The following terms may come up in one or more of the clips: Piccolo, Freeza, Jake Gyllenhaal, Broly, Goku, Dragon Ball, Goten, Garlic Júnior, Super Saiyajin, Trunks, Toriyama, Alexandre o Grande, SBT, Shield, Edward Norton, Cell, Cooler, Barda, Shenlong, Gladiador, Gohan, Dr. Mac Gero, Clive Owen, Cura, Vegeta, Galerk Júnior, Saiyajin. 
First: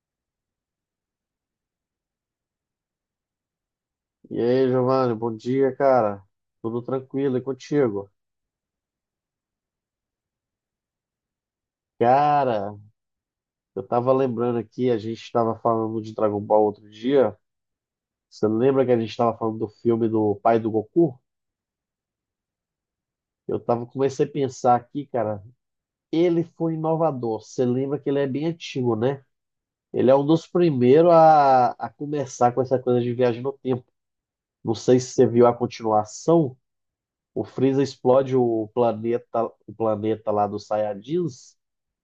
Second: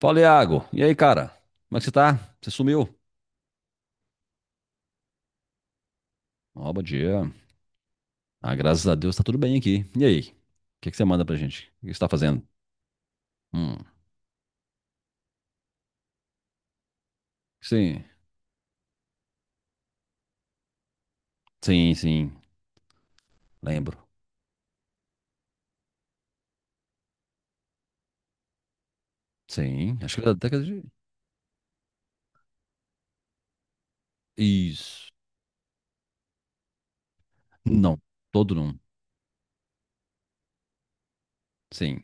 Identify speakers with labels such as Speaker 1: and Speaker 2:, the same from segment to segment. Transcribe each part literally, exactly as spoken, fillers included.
Speaker 1: Fala, Iago. E aí, cara? Como é que você tá? Você sumiu?
Speaker 2: E aí, Giovanni, bom dia, cara.
Speaker 1: Ó,
Speaker 2: Tudo
Speaker 1: bom dia.
Speaker 2: tranquilo e contigo?
Speaker 1: Ah, graças a Deus tá tudo bem aqui. E aí? O que que você manda pra gente? O que você tá fazendo?
Speaker 2: Cara, eu
Speaker 1: Hum,
Speaker 2: tava lembrando aqui, a gente tava falando de Dragon Ball outro dia.
Speaker 1: sim.
Speaker 2: Você lembra que a gente tava falando do filme do pai do Goku?
Speaker 1: Sim, sim.
Speaker 2: Eu tava,
Speaker 1: Lembro.
Speaker 2: comecei a pensar aqui, cara, ele foi inovador. Você lembra que ele é bem antigo, né?
Speaker 1: Sim.
Speaker 2: Ele é
Speaker 1: Acho que
Speaker 2: um
Speaker 1: era da
Speaker 2: dos
Speaker 1: década de...
Speaker 2: primeiros a, a começar com essa coisa de viagem no tempo. Não sei
Speaker 1: Isso.
Speaker 2: se você viu a continuação. O Freeza
Speaker 1: Não.
Speaker 2: explode
Speaker 1: Todo
Speaker 2: o
Speaker 1: não.
Speaker 2: planeta, o planeta lá dos Saiyajins.
Speaker 1: Sim.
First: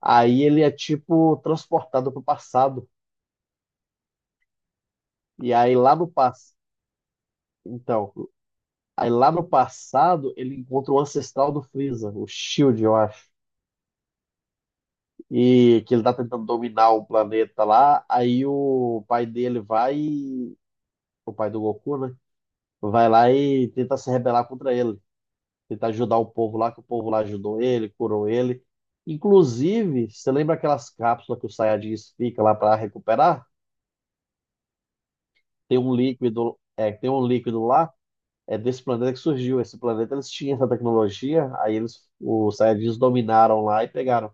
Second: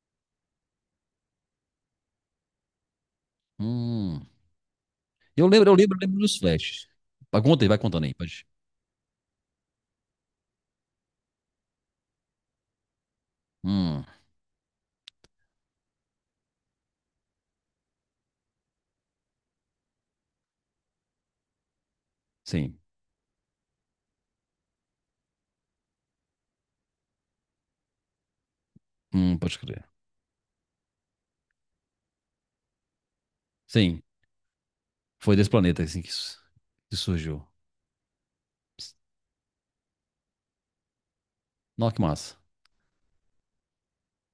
Speaker 2: Aí ele é tipo transportado para o passado.
Speaker 1: Hum. Eu
Speaker 2: E
Speaker 1: lembro, eu
Speaker 2: aí lá
Speaker 1: lembro, eu
Speaker 2: no
Speaker 1: lembro dos
Speaker 2: passado.
Speaker 1: flashes. Vai, conta aí, vai contando
Speaker 2: Então,
Speaker 1: aí. Pode.
Speaker 2: aí lá no passado ele encontra o ancestral do Freeza, o Shield, eu acho.
Speaker 1: Hum.
Speaker 2: E que ele tá tentando dominar o planeta lá. Aí o pai dele vai. e- O pai do Goku, né?
Speaker 1: Sim.
Speaker 2: Vai lá e tenta se rebelar contra ele. Tentar ajudar o povo lá, que o povo lá ajudou ele, curou ele.
Speaker 1: Hum, pode crer.
Speaker 2: Inclusive, você lembra aquelas cápsulas que o Saiyajins fica lá para recuperar?
Speaker 1: Sim. Foi desse
Speaker 2: Tem
Speaker 1: planeta,
Speaker 2: um
Speaker 1: assim, que, su-
Speaker 2: líquido, é,
Speaker 1: que
Speaker 2: tem um
Speaker 1: surgiu.
Speaker 2: líquido lá é desse planeta que surgiu. Esse planeta eles tinham essa tecnologia, aí
Speaker 1: Nossa, que
Speaker 2: eles,
Speaker 1: massa.
Speaker 2: os Saiyajins dominaram lá e pegaram.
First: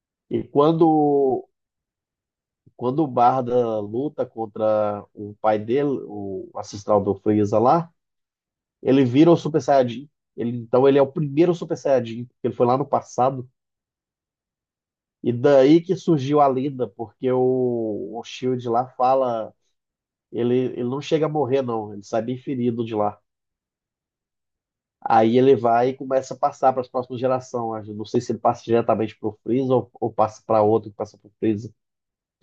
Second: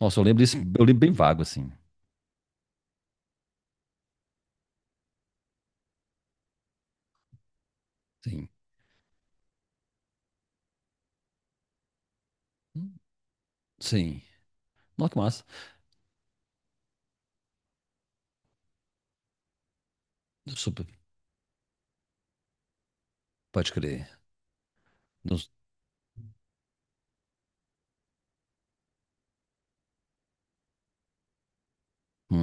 Speaker 1: Nossa, eu lembro
Speaker 2: E
Speaker 1: disso. Eu lembro bem vago,
Speaker 2: quando,
Speaker 1: assim.
Speaker 2: quando o Barda luta contra o pai dele, o ancestral do Freeza lá,
Speaker 1: Sim.
Speaker 2: ele vira o Super Saiyajin. Ele, então ele é o primeiro Super Saiyajin, porque ele foi lá no passado.
Speaker 1: Sim. Nossa, que
Speaker 2: E
Speaker 1: massa.
Speaker 2: daí que surgiu a lenda, porque o, o Shield lá fala. Ele, ele
Speaker 1: Super.
Speaker 2: não chega a morrer, não. Ele sai bem ferido de lá.
Speaker 1: Pode crer.
Speaker 2: Aí
Speaker 1: Nos-
Speaker 2: ele vai e começa a passar para as próximas gerações. Eu não sei se ele passa diretamente para o Freeza ou, ou passa para outro que passa para o Freeza.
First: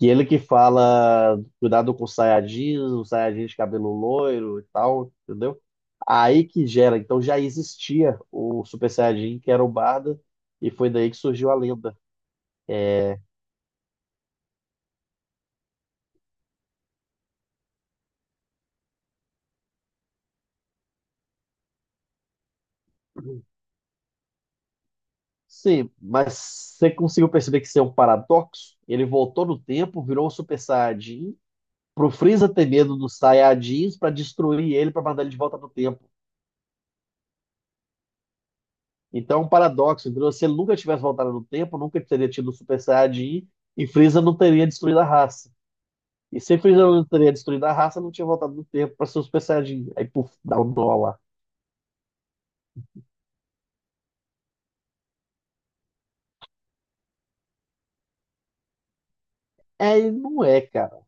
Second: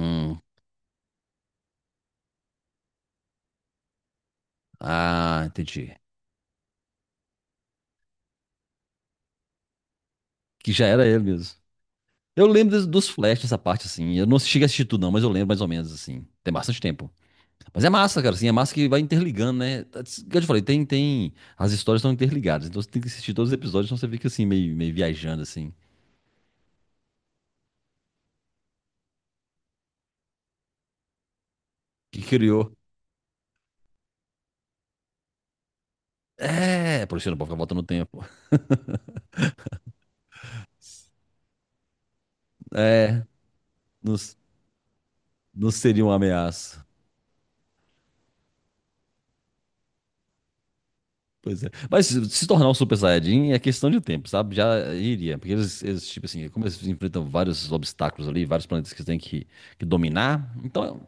Speaker 2: E ele que fala, cuidado com os Saiyajins, os Saiyajins de cabelo loiro e tal,
Speaker 1: Ah,
Speaker 2: entendeu?
Speaker 1: entendi.
Speaker 2: Aí que gera. Então já existia o Super Saiyajin, que era o Barda, e
Speaker 1: Que já
Speaker 2: foi
Speaker 1: era
Speaker 2: daí que
Speaker 1: ele
Speaker 2: surgiu
Speaker 1: mesmo.
Speaker 2: a lenda.
Speaker 1: Eu lembro des- dos flashes dessa parte, assim. Eu não cheguei a assistir tudo, não, mas eu lembro mais ou menos, assim. Tem bastante tempo. Mas é massa, cara, assim. É massa que vai interligando, né? Como eu te falei, tem, tem... As histórias estão interligadas. Então você tem que assistir todos os episódios, senão você fica, assim, meio, meio viajando, assim.
Speaker 2: Sim, mas você conseguiu perceber que isso é um paradoxo? Ele voltou no tempo, virou o Super Saiyajin, pro
Speaker 1: Que
Speaker 2: Freeza ter
Speaker 1: criou.
Speaker 2: medo dos Saiyajins para destruir ele, para mandar ele de volta no tempo.
Speaker 1: É, por isso eu não pode ficar voltando no tempo.
Speaker 2: Então, é um paradoxo. Entendeu? Se ele nunca tivesse voltado no tempo, nunca teria tido o Super Saiyajin e
Speaker 1: Não,
Speaker 2: Freeza
Speaker 1: s-
Speaker 2: não teria destruído a raça.
Speaker 1: não seria uma
Speaker 2: E se
Speaker 1: ameaça.
Speaker 2: Freeza não teria destruído a raça, não tinha voltado no tempo para ser o Super Saiyajin. Aí, puf, dá um nó lá.
Speaker 1: Pois é. Mas se se tornar um Super Saiyajin é questão de tempo, sabe? Já iria. Porque eles, eles, tipo assim, como eles enfrentam vários obstáculos ali, vários planetas que eles têm que, que
Speaker 2: É, e não
Speaker 1: dominar,
Speaker 2: é,
Speaker 1: então
Speaker 2: cara.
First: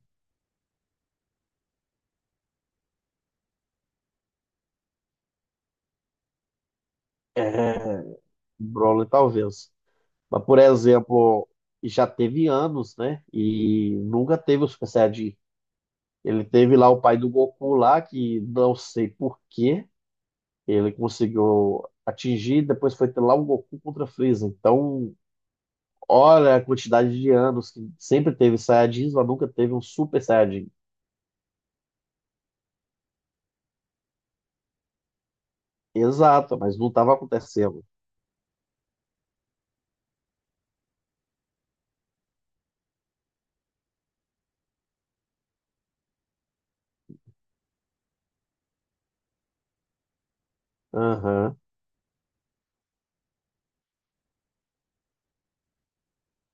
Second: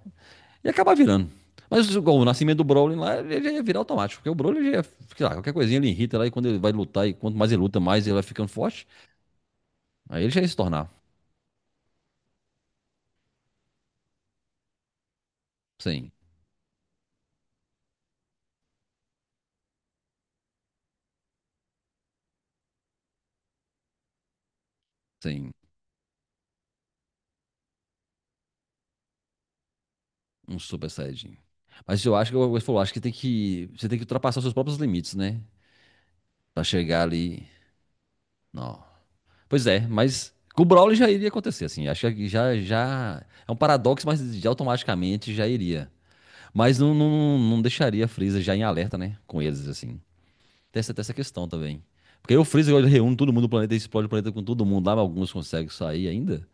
Speaker 1: ia acabar virando. Mas igual o nascimento do Broly lá, ele já ia virar automático, porque o Broly já ia, sei lá, qualquer coisinha ele irrita lá e quando ele vai lutar, e quanto mais ele luta,
Speaker 2: É,
Speaker 1: mais ele vai ficando forte.
Speaker 2: Broly talvez.
Speaker 1: Aí ele já
Speaker 2: Mas,
Speaker 1: ia se
Speaker 2: por
Speaker 1: tornar,
Speaker 2: exemplo, já teve anos, né? E nunca teve o Super Saiyajin.
Speaker 1: sem,
Speaker 2: Ele teve lá o pai do Goku lá, que não sei por quê, ele conseguiu atingir, depois foi ter lá o Goku contra Freeza. Então,
Speaker 1: sem
Speaker 2: olha a quantidade de anos que sempre teve Saiyajins, mas nunca teve um Super
Speaker 1: um
Speaker 2: Saiyajin.
Speaker 1: Super Saiyajin. Mas eu acho que, como você falou, acho que tem que, você tem que ultrapassar os seus próprios limites, né?
Speaker 2: Exato,
Speaker 1: Pra
Speaker 2: mas não
Speaker 1: chegar
Speaker 2: estava
Speaker 1: ali.
Speaker 2: acontecendo.
Speaker 1: Não. Pois é, mas com o Brawley já iria acontecer, assim. Acho que já, já é um paradoxo, mas já automaticamente já iria. Mas não, não, não deixaria a Freeza já em alerta, né? Com eles, assim. Tem essa, tem essa questão
Speaker 2: Aham,
Speaker 1: também. Porque aí o Freeza ele reúne todo mundo do planeta e explode o planeta com todo mundo lá, mas alguns conseguem sair ainda.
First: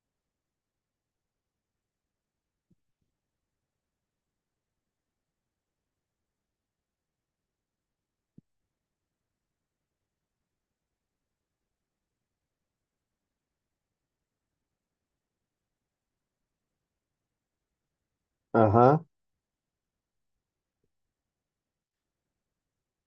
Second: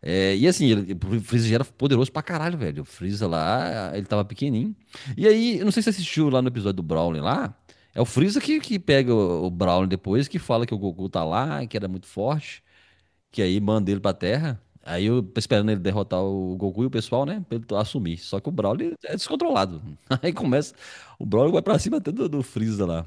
Speaker 1: É, e assim, ele- o Freeza já era poderoso pra caralho, velho. O Freeza lá, ele tava pequenininho. E aí, eu não sei se você assistiu lá no episódio do Brawley lá. É o Freeza que, que pega o, o Brawley depois, que fala que o Goku tá lá, que era muito forte que aí manda ele pra Terra. Aí eu esperando ele derrotar o Goku e o pessoal, né? Pra ele assumir. Só que o Broly
Speaker 2: aham.
Speaker 1: é descontrolado. Aí começa. O Broly vai pra cima até do, do Freeza lá.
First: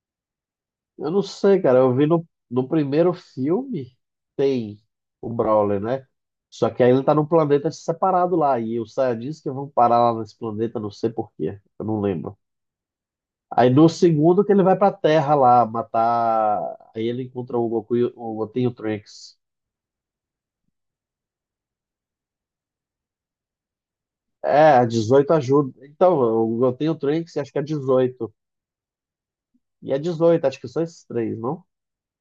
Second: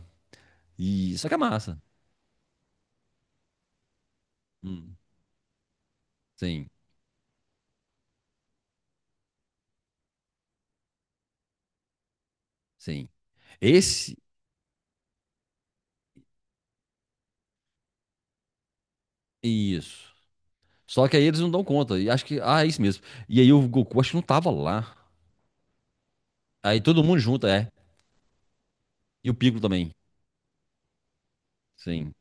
Speaker 2: Eu
Speaker 1: E
Speaker 2: não
Speaker 1: só que é
Speaker 2: sei,
Speaker 1: massa.
Speaker 2: cara. Eu vi no, no primeiro filme, tem
Speaker 1: Hum,
Speaker 2: o Brawler, né?
Speaker 1: sim,
Speaker 2: Só que aí ele tá num planeta separado lá. E os Saiyajins que vão parar lá nesse planeta, não sei por quê. Eu não lembro.
Speaker 1: sim.
Speaker 2: Aí no
Speaker 1: Esse.
Speaker 2: segundo que ele vai pra Terra lá matar. Aí ele encontra o Goku, e o Goten e o Trunks.
Speaker 1: Isso. Só que aí eles não dão conta. E acho que. Ah, é isso mesmo. E aí o Goku acho que não tava
Speaker 2: É, a
Speaker 1: lá.
Speaker 2: dezoito ajuda. Então, eu, eu
Speaker 1: Aí
Speaker 2: tenho o
Speaker 1: todo mundo
Speaker 2: Trunks e
Speaker 1: junto,
Speaker 2: acho que é
Speaker 1: é.
Speaker 2: dezoito.
Speaker 1: E o Piccolo também.
Speaker 2: E é dezoito, acho que são esses três, não?
Speaker 1: Sim.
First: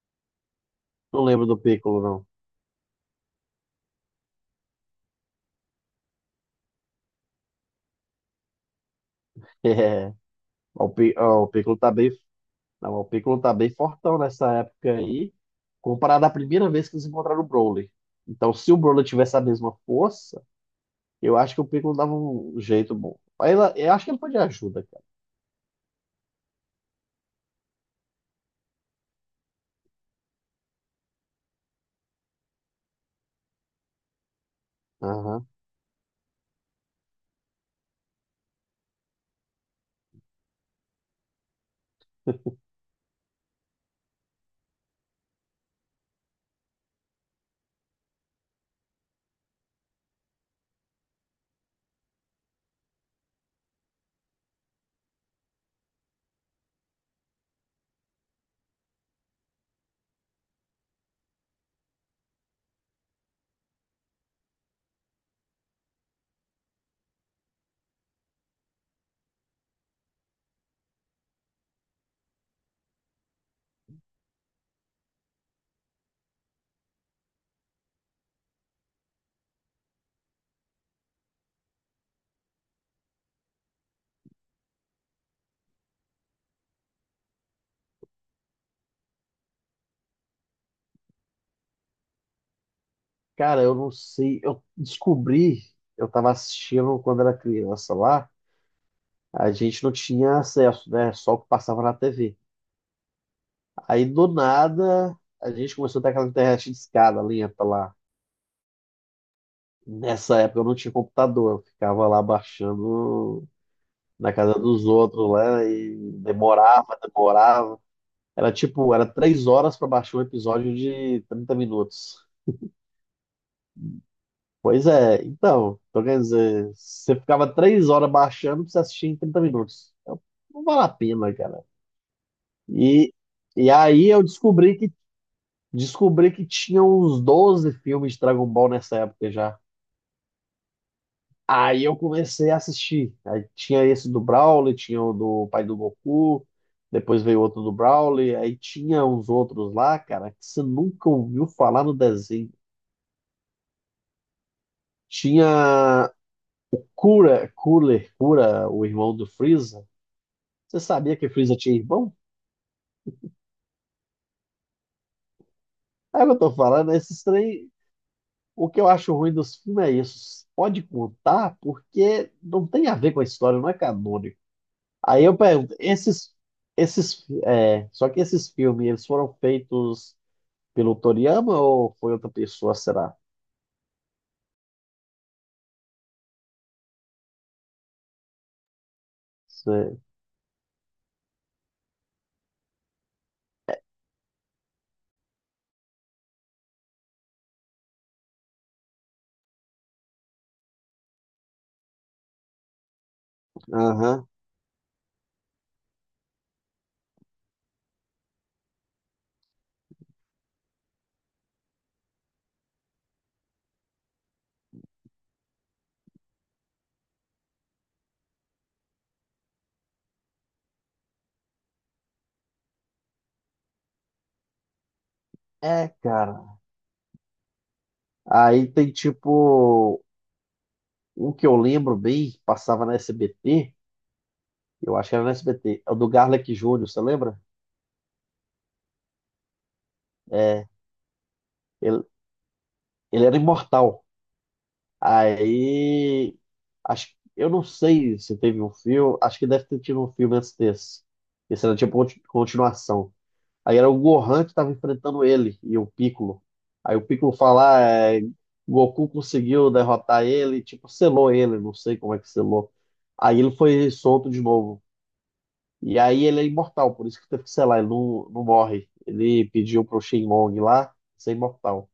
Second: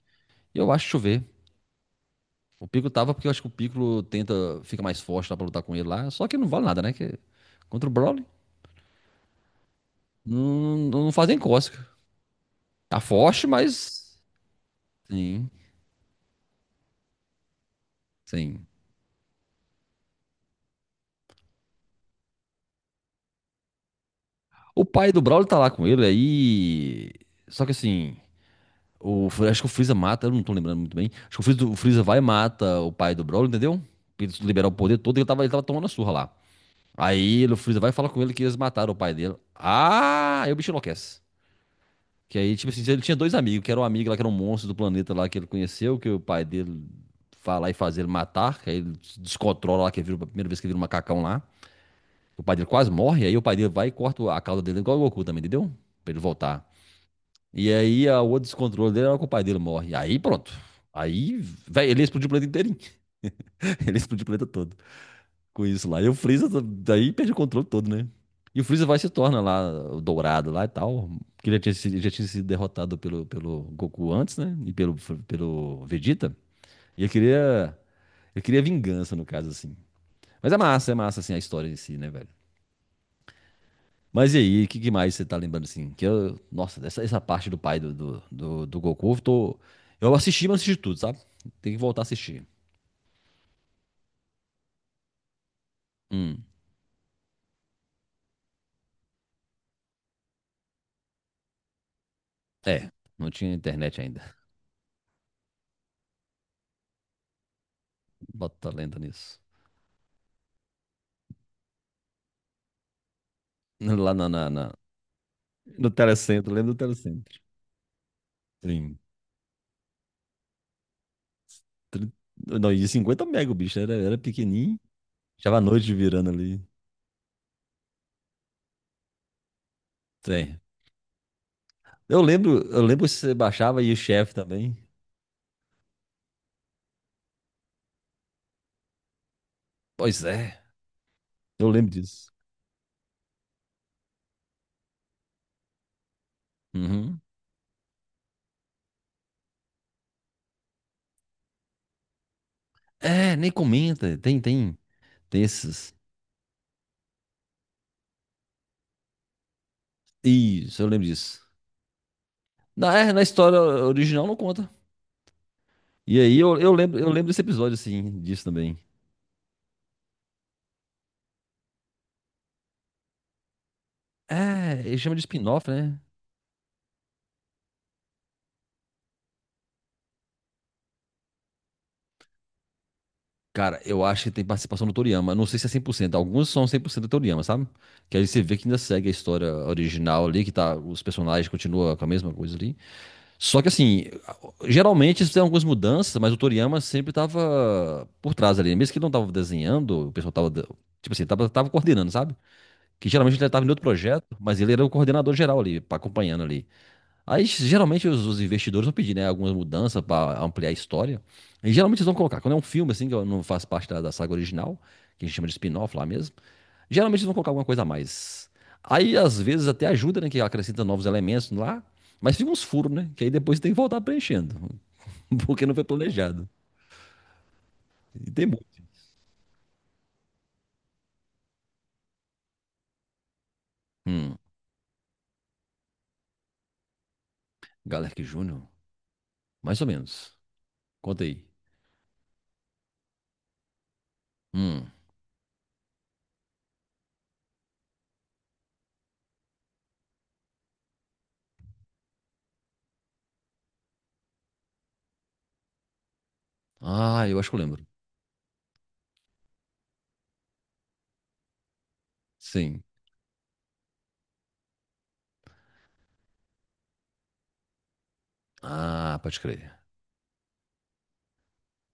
Speaker 1: Eu acho, deixa eu
Speaker 2: Não
Speaker 1: ver.
Speaker 2: lembro do Piccolo, não.
Speaker 1: O Piccolo tava porque eu acho que o Piccolo tenta. Fica mais forte lá pra lutar com ele lá. Só que não vale nada, né? Que, contra o Broly.
Speaker 2: É,
Speaker 1: Não,
Speaker 2: o,
Speaker 1: não
Speaker 2: Pi-
Speaker 1: fazem
Speaker 2: ó, o Piccolo
Speaker 1: cócega.
Speaker 2: tá bem, não,
Speaker 1: Tá
Speaker 2: o Piccolo
Speaker 1: forte,
Speaker 2: tá bem fortão
Speaker 1: mas.
Speaker 2: nessa época aí,
Speaker 1: Sim,
Speaker 2: comparado à primeira vez que eles encontraram o Broly. Então,
Speaker 1: sim.
Speaker 2: se o Broly tivesse a mesma força, eu acho que o Piccolo dava um jeito bom. Aí, ela- eu acho que ele pode
Speaker 1: O
Speaker 2: ajuda, cara.
Speaker 1: pai do Brawler tá lá com ele aí. Só que assim. O, acho que o Freeza mata, eu não tô lembrando muito bem. Acho que o Freeza, o Freeza vai e mata o pai do Brawler, entendeu? Pra ele liberar o poder todo, ele tava,
Speaker 2: Aham.
Speaker 1: ele tava tomando a surra lá. Aí ele- o Freeza vai e fala com ele que eles mataram o pai dele. Ah, aí o bicho enlouquece. Que aí, tipo assim, ele tinha dois amigos, que era um amigo lá, que era um monstro do planeta lá que ele conheceu, que o pai dele vai lá e faz ele matar, que aí ele se descontrola lá, que ele vira, a primeira vez que ele vira um macacão lá. O pai dele quase morre, aí o pai dele vai e corta a cauda dele igual o Goku também, entendeu? Pra ele voltar. E aí a, o outro descontrole dele era que o pai dele morre. Aí pronto. Aí, velho, ele explodiu o planeta inteirinho. Ele explodiu o planeta todo com isso lá. E o Freeza daí perde o controle todo, né? E o Freeza vai e se torna lá o dourado lá e tal. Que ele já tinha, sido- já tinha sido derrotado pelo, pelo Goku antes, né? E pelo, pelo Vegeta. E ele queria, ele queria vingança, no caso, assim. Mas é massa, é massa, assim, a história em si, né, velho? Mas e aí, o que, que mais você tá lembrando assim? Que eu, nossa, dessa essa parte do pai do, do, do, do Goku, eu tô. Eu assisti, mas não assisti tudo, sabe? Tem que voltar a assistir.
Speaker 2: Cara, eu não sei. Eu descobri, eu tava
Speaker 1: Hum.
Speaker 2: assistindo quando era criança lá. A gente não tinha acesso, né? Só o que passava na tê vê.
Speaker 1: É, não tinha internet
Speaker 2: Aí
Speaker 1: ainda.
Speaker 2: do nada a gente começou a ter aquela internet de escada lenta lá.
Speaker 1: Bota lenda nisso.
Speaker 2: Nessa época eu não tinha computador, eu ficava lá baixando
Speaker 1: Lá na,
Speaker 2: na
Speaker 1: na,
Speaker 2: casa
Speaker 1: na-
Speaker 2: dos outros lá
Speaker 1: no
Speaker 2: e
Speaker 1: telecentro, lembra do
Speaker 2: demorava,
Speaker 1: telecentro.
Speaker 2: demorava. Era tipo,
Speaker 1: Sim.
Speaker 2: era três horas para baixar um episódio de trinta
Speaker 1: Tri-
Speaker 2: minutos.
Speaker 1: Não, e cinquenta mega o bicho, era, era pequenininho.
Speaker 2: Pois é,
Speaker 1: Tava a
Speaker 2: então,
Speaker 1: noite
Speaker 2: então quer
Speaker 1: virando ali.
Speaker 2: dizer, você ficava três horas baixando pra você assistir em trinta minutos. Então,
Speaker 1: Sim.
Speaker 2: não vale a pena, cara.
Speaker 1: Eu lembro, eu lembro
Speaker 2: E,
Speaker 1: se você
Speaker 2: e
Speaker 1: baixava e o
Speaker 2: aí eu
Speaker 1: chefe também.
Speaker 2: descobri descobri que tinha uns doze filmes de Dragon Ball nessa época já.
Speaker 1: Pois é, eu
Speaker 2: Aí
Speaker 1: lembro
Speaker 2: eu
Speaker 1: disso.
Speaker 2: comecei a assistir. Aí tinha esse do Broly, tinha o do pai do Goku,
Speaker 1: Uhum.
Speaker 2: depois veio outro do Broly, aí tinha uns outros lá, cara, que você nunca ouviu falar no desenho.
Speaker 1: É, nem comenta, tem, tem, tem esses.
Speaker 2: Tinha Cura, Cooler, Cura, o irmão do Freeza. Você
Speaker 1: Isso, eu lembro
Speaker 2: sabia que
Speaker 1: disso.
Speaker 2: Freeza tinha irmão?
Speaker 1: Na, é, na história original não conta. E
Speaker 2: É o que
Speaker 1: aí
Speaker 2: eu tô
Speaker 1: eu, eu
Speaker 2: falando,
Speaker 1: lembro, eu
Speaker 2: esses
Speaker 1: lembro desse
Speaker 2: três.
Speaker 1: episódio, assim, disso
Speaker 2: O
Speaker 1: também.
Speaker 2: que eu acho ruim dos filmes é isso. Pode contar porque não tem a ver com a história, não é canônico.
Speaker 1: É, ele chama de
Speaker 2: Aí eu
Speaker 1: spin-off,
Speaker 2: pergunto,
Speaker 1: né?
Speaker 2: esses, esses, é, só que esses filmes, eles foram feitos pelo Toriyama ou foi outra pessoa, será?
Speaker 1: Cara, eu acho que tem participação do Toriyama. Não sei se é cem por cento. Alguns são cem por cento do Toriyama, sabe? Que aí você vê que ainda segue a história
Speaker 2: Sei.
Speaker 1: original ali, que tá, os personagens continuam com a mesma coisa ali. Só que assim, geralmente isso tem algumas mudanças, mas o Toriyama sempre tava por trás ali. Mesmo que ele não tava desenhando, o pessoal tava, tipo assim, tava, tava coordenando, sabe? Que geralmente ele estava em outro
Speaker 2: Aham.
Speaker 1: projeto, mas ele era o coordenador geral ali, pa- acompanhando ali. Aí geralmente os, os investidores vão pedir, né, algumas mudanças para ampliar a história. E geralmente eles vão colocar, quando é um filme assim, que eu não faz parte da, da saga original, que a gente chama de spin-off lá mesmo, geralmente eles vão colocar alguma coisa a mais. Aí às vezes até ajuda, né, que acrescenta novos elementos lá, mas fica uns furos, né, que aí depois tem que voltar preenchendo, porque não foi
Speaker 2: É,
Speaker 1: planejado.
Speaker 2: cara.
Speaker 1: E tem
Speaker 2: Aí
Speaker 1: muito.
Speaker 2: tem tipo, um que eu lembro bem, que passava na S B T,
Speaker 1: Hum,
Speaker 2: eu acho que era na S B T, é o do Garlic Júnior, você lembra?
Speaker 1: Galerk Júnior? Mais ou menos.
Speaker 2: É,
Speaker 1: Conta aí.
Speaker 2: ele, ele era imortal.
Speaker 1: Hum.
Speaker 2: Aí, acho, eu não sei se teve um filme, acho que deve ter tido um filme antes desse. Esse era tipo conti- continuação. Aí era o Gohan que estava enfrentando ele e o Piccolo. Aí o
Speaker 1: Ah,
Speaker 2: Piccolo
Speaker 1: eu acho que eu
Speaker 2: fala, ah,
Speaker 1: lembro.
Speaker 2: é, Goku conseguiu derrotar ele, tipo, selou ele, não sei como é que selou.
Speaker 1: Sim.
Speaker 2: Aí ele foi solto de novo. E aí ele é imortal, por isso que teve que selar, ele não, não morre.
Speaker 1: Ah, pode
Speaker 2: Ele
Speaker 1: crer.
Speaker 2: pediu pro Shenlong lá ser imortal.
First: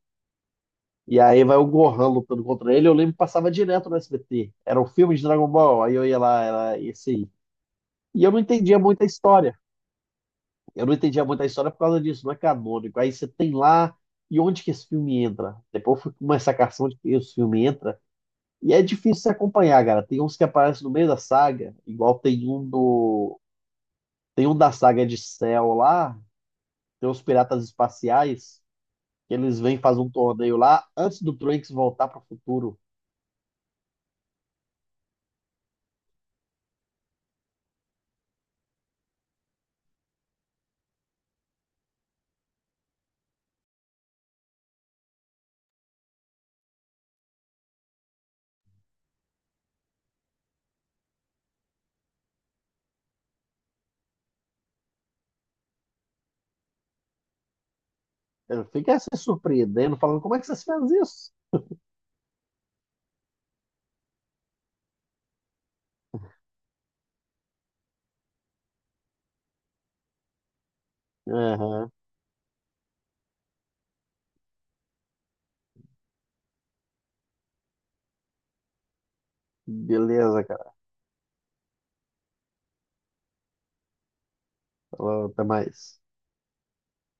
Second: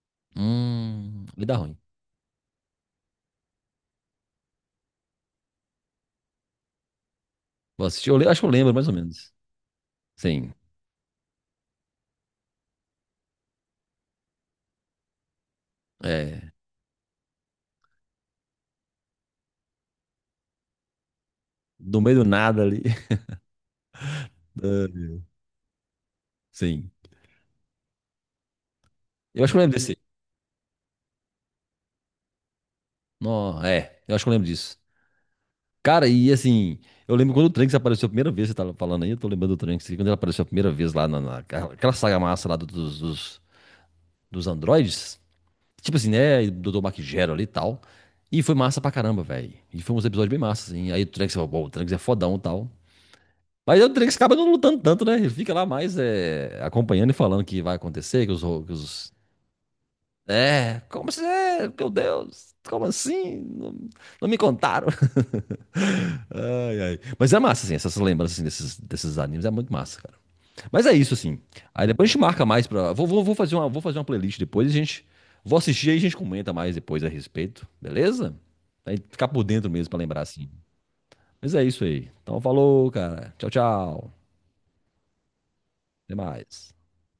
Speaker 2: E
Speaker 1: Hum,
Speaker 2: aí
Speaker 1: vai dar
Speaker 2: vai o
Speaker 1: ruim.
Speaker 2: Gohan lutando contra ele, eu lembro que passava direto no S B T. Era um filme de Dragon Ball, aí eu ia lá, era esse aí.
Speaker 1: Vou assistir, eu
Speaker 2: E
Speaker 1: le-
Speaker 2: eu não
Speaker 1: acho que eu lembro
Speaker 2: entendia
Speaker 1: mais ou
Speaker 2: muito a
Speaker 1: menos.
Speaker 2: história.
Speaker 1: Sim,
Speaker 2: Eu não entendia muito a história por causa disso, não é canônico. Aí você tem lá, e onde que esse filme entra? Depois eu fui com uma
Speaker 1: é.
Speaker 2: sacação de que esse filme entra. E é difícil se acompanhar, cara. Tem uns que aparecem no meio da saga,
Speaker 1: Do meio
Speaker 2: igual
Speaker 1: do
Speaker 2: tem
Speaker 1: nada
Speaker 2: um
Speaker 1: ali.
Speaker 2: do. Tem um da
Speaker 1: Ah,
Speaker 2: saga de
Speaker 1: meu.
Speaker 2: Cell lá,
Speaker 1: Sim.
Speaker 2: tem os piratas espaciais, que
Speaker 1: Eu acho que
Speaker 2: eles
Speaker 1: eu lembro
Speaker 2: vêm
Speaker 1: desse.
Speaker 2: fazer um torneio lá antes do Trunks voltar para o futuro.
Speaker 1: Não, é, eu acho que eu lembro disso. Cara, e assim, eu lembro quando o Trunks apareceu a primeira vez, você tava falando aí, eu tô lembrando do Trunks, quando ele apareceu a primeira vez lá na, na- aquela saga massa lá do- dos, dos, dos androides. Tipo assim, né, e do doutor Mac Gero ali e tal. E foi massa pra caramba, velho. E foi uns episódios bem massa, assim. Aí o Trunks falou, pô, o Trunks é fodão e tal. Mas o Drake acaba não lutando tanto, né? Ele fica lá mais é, acompanhando e falando que vai acontecer, que os, ro-
Speaker 2: Ele
Speaker 1: que
Speaker 2: fica se
Speaker 1: os-
Speaker 2: surpreendendo, falando, como é que vocês
Speaker 1: É,
Speaker 2: fazem
Speaker 1: como assim?
Speaker 2: isso?
Speaker 1: É, meu Deus, como assim? Não, não me contaram. Ai, ai. Mas é massa, assim, essas lembranças assim, desses, desses animes é muito massa, cara. Mas é isso, assim. Aí
Speaker 2: Aham,
Speaker 1: depois a gente marca mais pra. Vou, vou, vou fazer uma, vou fazer uma playlist depois, a gente. Vou assistir aí e a gente comenta mais depois a respeito, beleza? Aí ficar por dentro mesmo pra lembrar,
Speaker 2: beleza,
Speaker 1: assim.
Speaker 2: cara.
Speaker 1: Mas é isso aí. Então falou, cara. Tchau, tchau.
Speaker 2: Falou, até mais.
Speaker 1: Até mais.